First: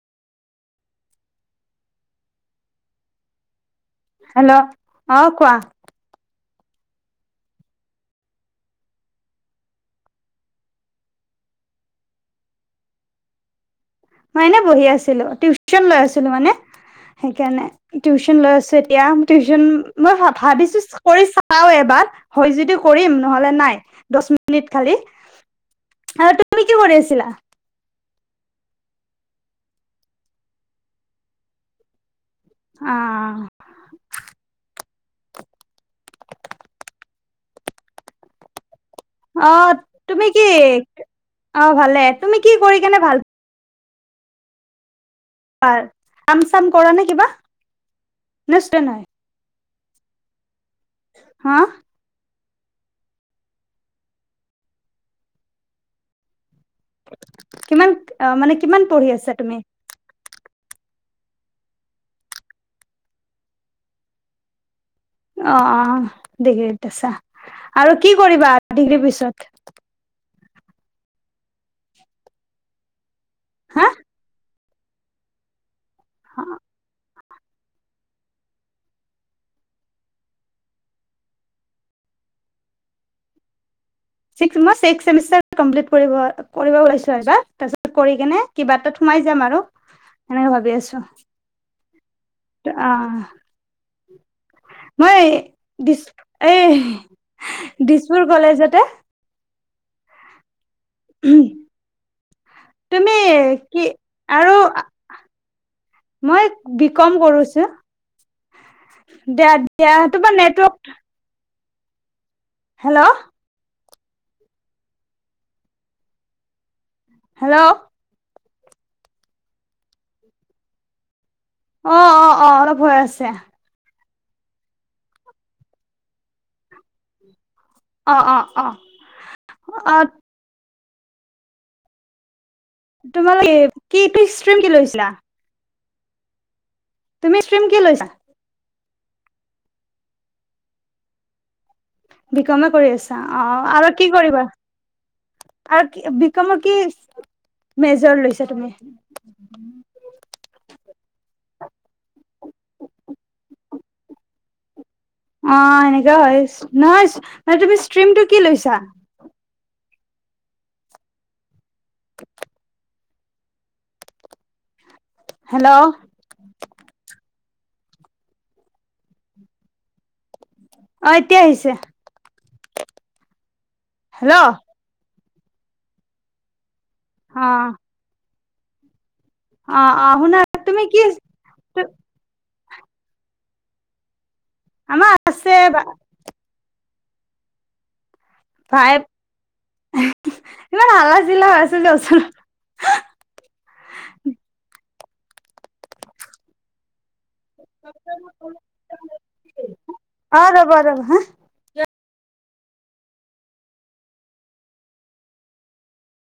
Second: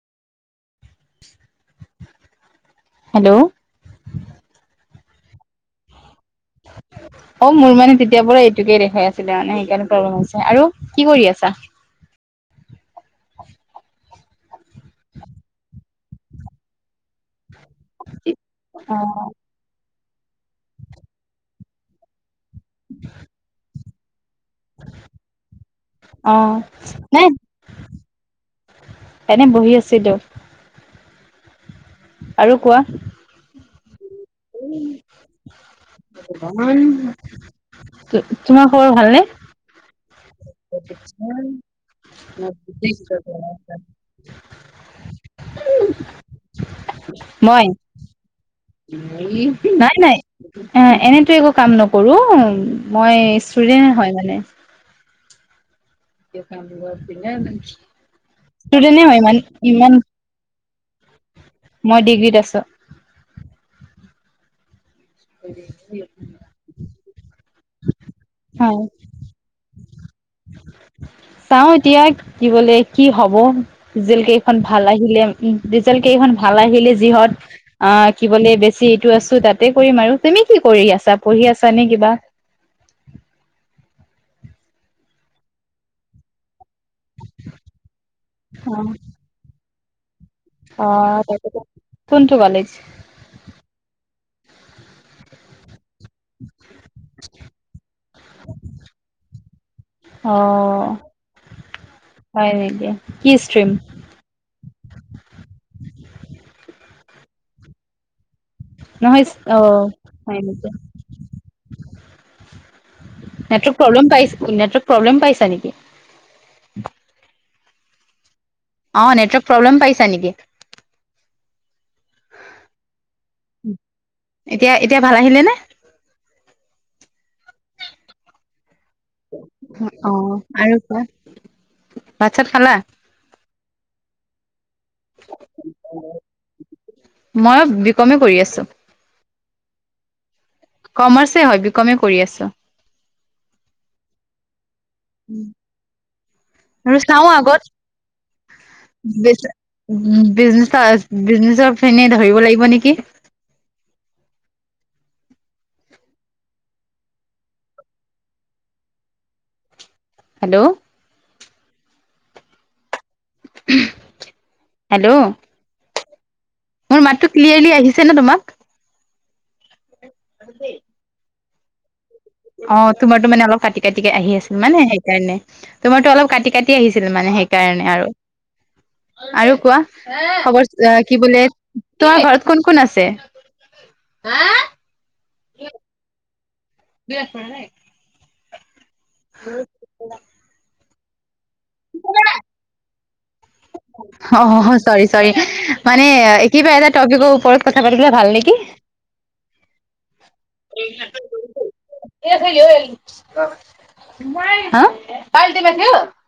Hello. Hello. অ' কোৱা। [unintelligible] অ' মোৰ মানে তেতিয়াৰ পৰা এইটোকে দেখাই আছিলে মানে সেইকাৰণে প্ৰব্লেম হৈছে আৰু কি কৰি আছা? মই এনে বহি আছিলোঁ। টিউশচন লৈ আছিলোঁ মানে সেইকাৰণে। টিউশচন লৈ আছো অ এতিয়া টিউশ্চন। মই ভাবিছোঁ কৰি চাওঁ এবাৰ। হয় যদি কৰিম নহ'লে নাই। দহ মিন [unintelligible] খালি অ আৰু তুমি কি কৰি নাই আছিলা? এনে বহি আছিলোঁ। আৰু কোৱা। অ [unintelligible] তোমাৰ খবৰ ভালনে? অ' তুমি কি? অ' ভালে। তুমি কি কৰি কেনে ভাল পাৰ, কাম চাম কৰা নে কিবা মই [unintelligible] [unintelligible] নাই, নাই। এনেটো একো হা কাম নক কৰো মই ষ্টুডেন্টে হয় মানে। কিমান অ মানে কিমান ষ্টুডেন্টে পঢ়ি হয় আছা মানে তুমি ইমান মই ডিগ্ৰীত আছোঁ। অ', অ' ডিগ্ৰীত আছা আৰু কি কৰিবা হয় ডিগ্ৰীৰ পিছত? চাও এতিয়া কি বোলে কি হ'ব হা জেলকেইখন ভাল আহিলে ৰিজাল্ট কেইখন ভাল আহিলে যিহত অ' কি বোলে বেছি এইটো আছো তাতে কৰিম আৰু। তুমি কি কৰি আছা পঢ়ি আছা নে কিবা? [unintelligible] মই চিক্স চেমিষ্টাৰ কমপ্লিট কৰিব ওলাইছো এইবাৰ, তাৰপিছত কৰি কিনে অ কিবা এটাত সোমা যাম আৰু। সেনেকে অ' তাকেটো। কোনটো কলেজ? আহ, মই দিছ এই দিছপুৰ কলেজতে। অ' হয় নেকি, তুমি কি ষ্ট্ৰ্ৰীম? আৰু মই বি কম কৰোছোঁ। নহয় দিয়া অ দিয়া, তোমাৰ হয় নেকি নেটৱৰ্ক [inaudible] হেল্ল'। নেটৱৰ্ক প্ৰব্লেম পাই, নেটৱৰ্ক প্ৰব্লেম পাইছা নেকি? হেল্ল'। অ' নেটৱৰ্ক প্ৰব্লেম পাইছা নেকি? অ', অ', অ' অলপ হৈ আছে। এতিয়া এতিয়া ভাল আহিলে নে? অ', অ', অ'। অ' আৰু কোৱা, ভাত চাত খালা? তোমালোক কি এইটো ষ্ট্ৰিম কি লৈছিলা? তুমি ষ্ট্ৰীম মইও কি বি লৈছা কমে কৰি আছোঁ। কমাৰ্চে হয়। কমে কৰি আ বিকমে কৰি আছা অ' আৰু কি কৰিবা? আৰু বিকমৰ কি আৰু মেজৰ লৈছা তুমি? বিজনে-বিজনে-বিজনেছৰ পিনে ধৰিব লাগিব নেকি। [inaudible] অ' এনেকাও হয়, নহয় মানে তুমি ষ্ট্ৰিমটো কি লৈছা? হেল্ল'। হেল্ল'। হেল্ল'। মোৰ মাতটো ক্লিয়াৰলি আহিছেনে তোমাক? [unintelligible] অ' এতিয়া আহিছে। অ' তোমাৰটো মানে অলপ কাটি কাটি আহি হেল্ল' অ আছিল মানে সেইকাৰণে। তোমাৰটো অলপ কাটি কাটি তি আহিছিল মানে অ সেইকাৰণে আৰু। আৰু কোৱা অ শুনা তুমি খবৰ কি বোলে তোমাৰ ঘৰত কোন কোন আছে? আমাৰ আছে [unintelligible] ফাইভ [inaudible] ইমান হাল্লা চিল্লা হৈছে যে ওচৰত অ' চৰি চৰি, মানে কিবা এটা টপিকৰ ওপ ওপৰত কথা পাতিলে ভাল নেকি। অ ৰ'বা ৰ'বা হা [unintelligible]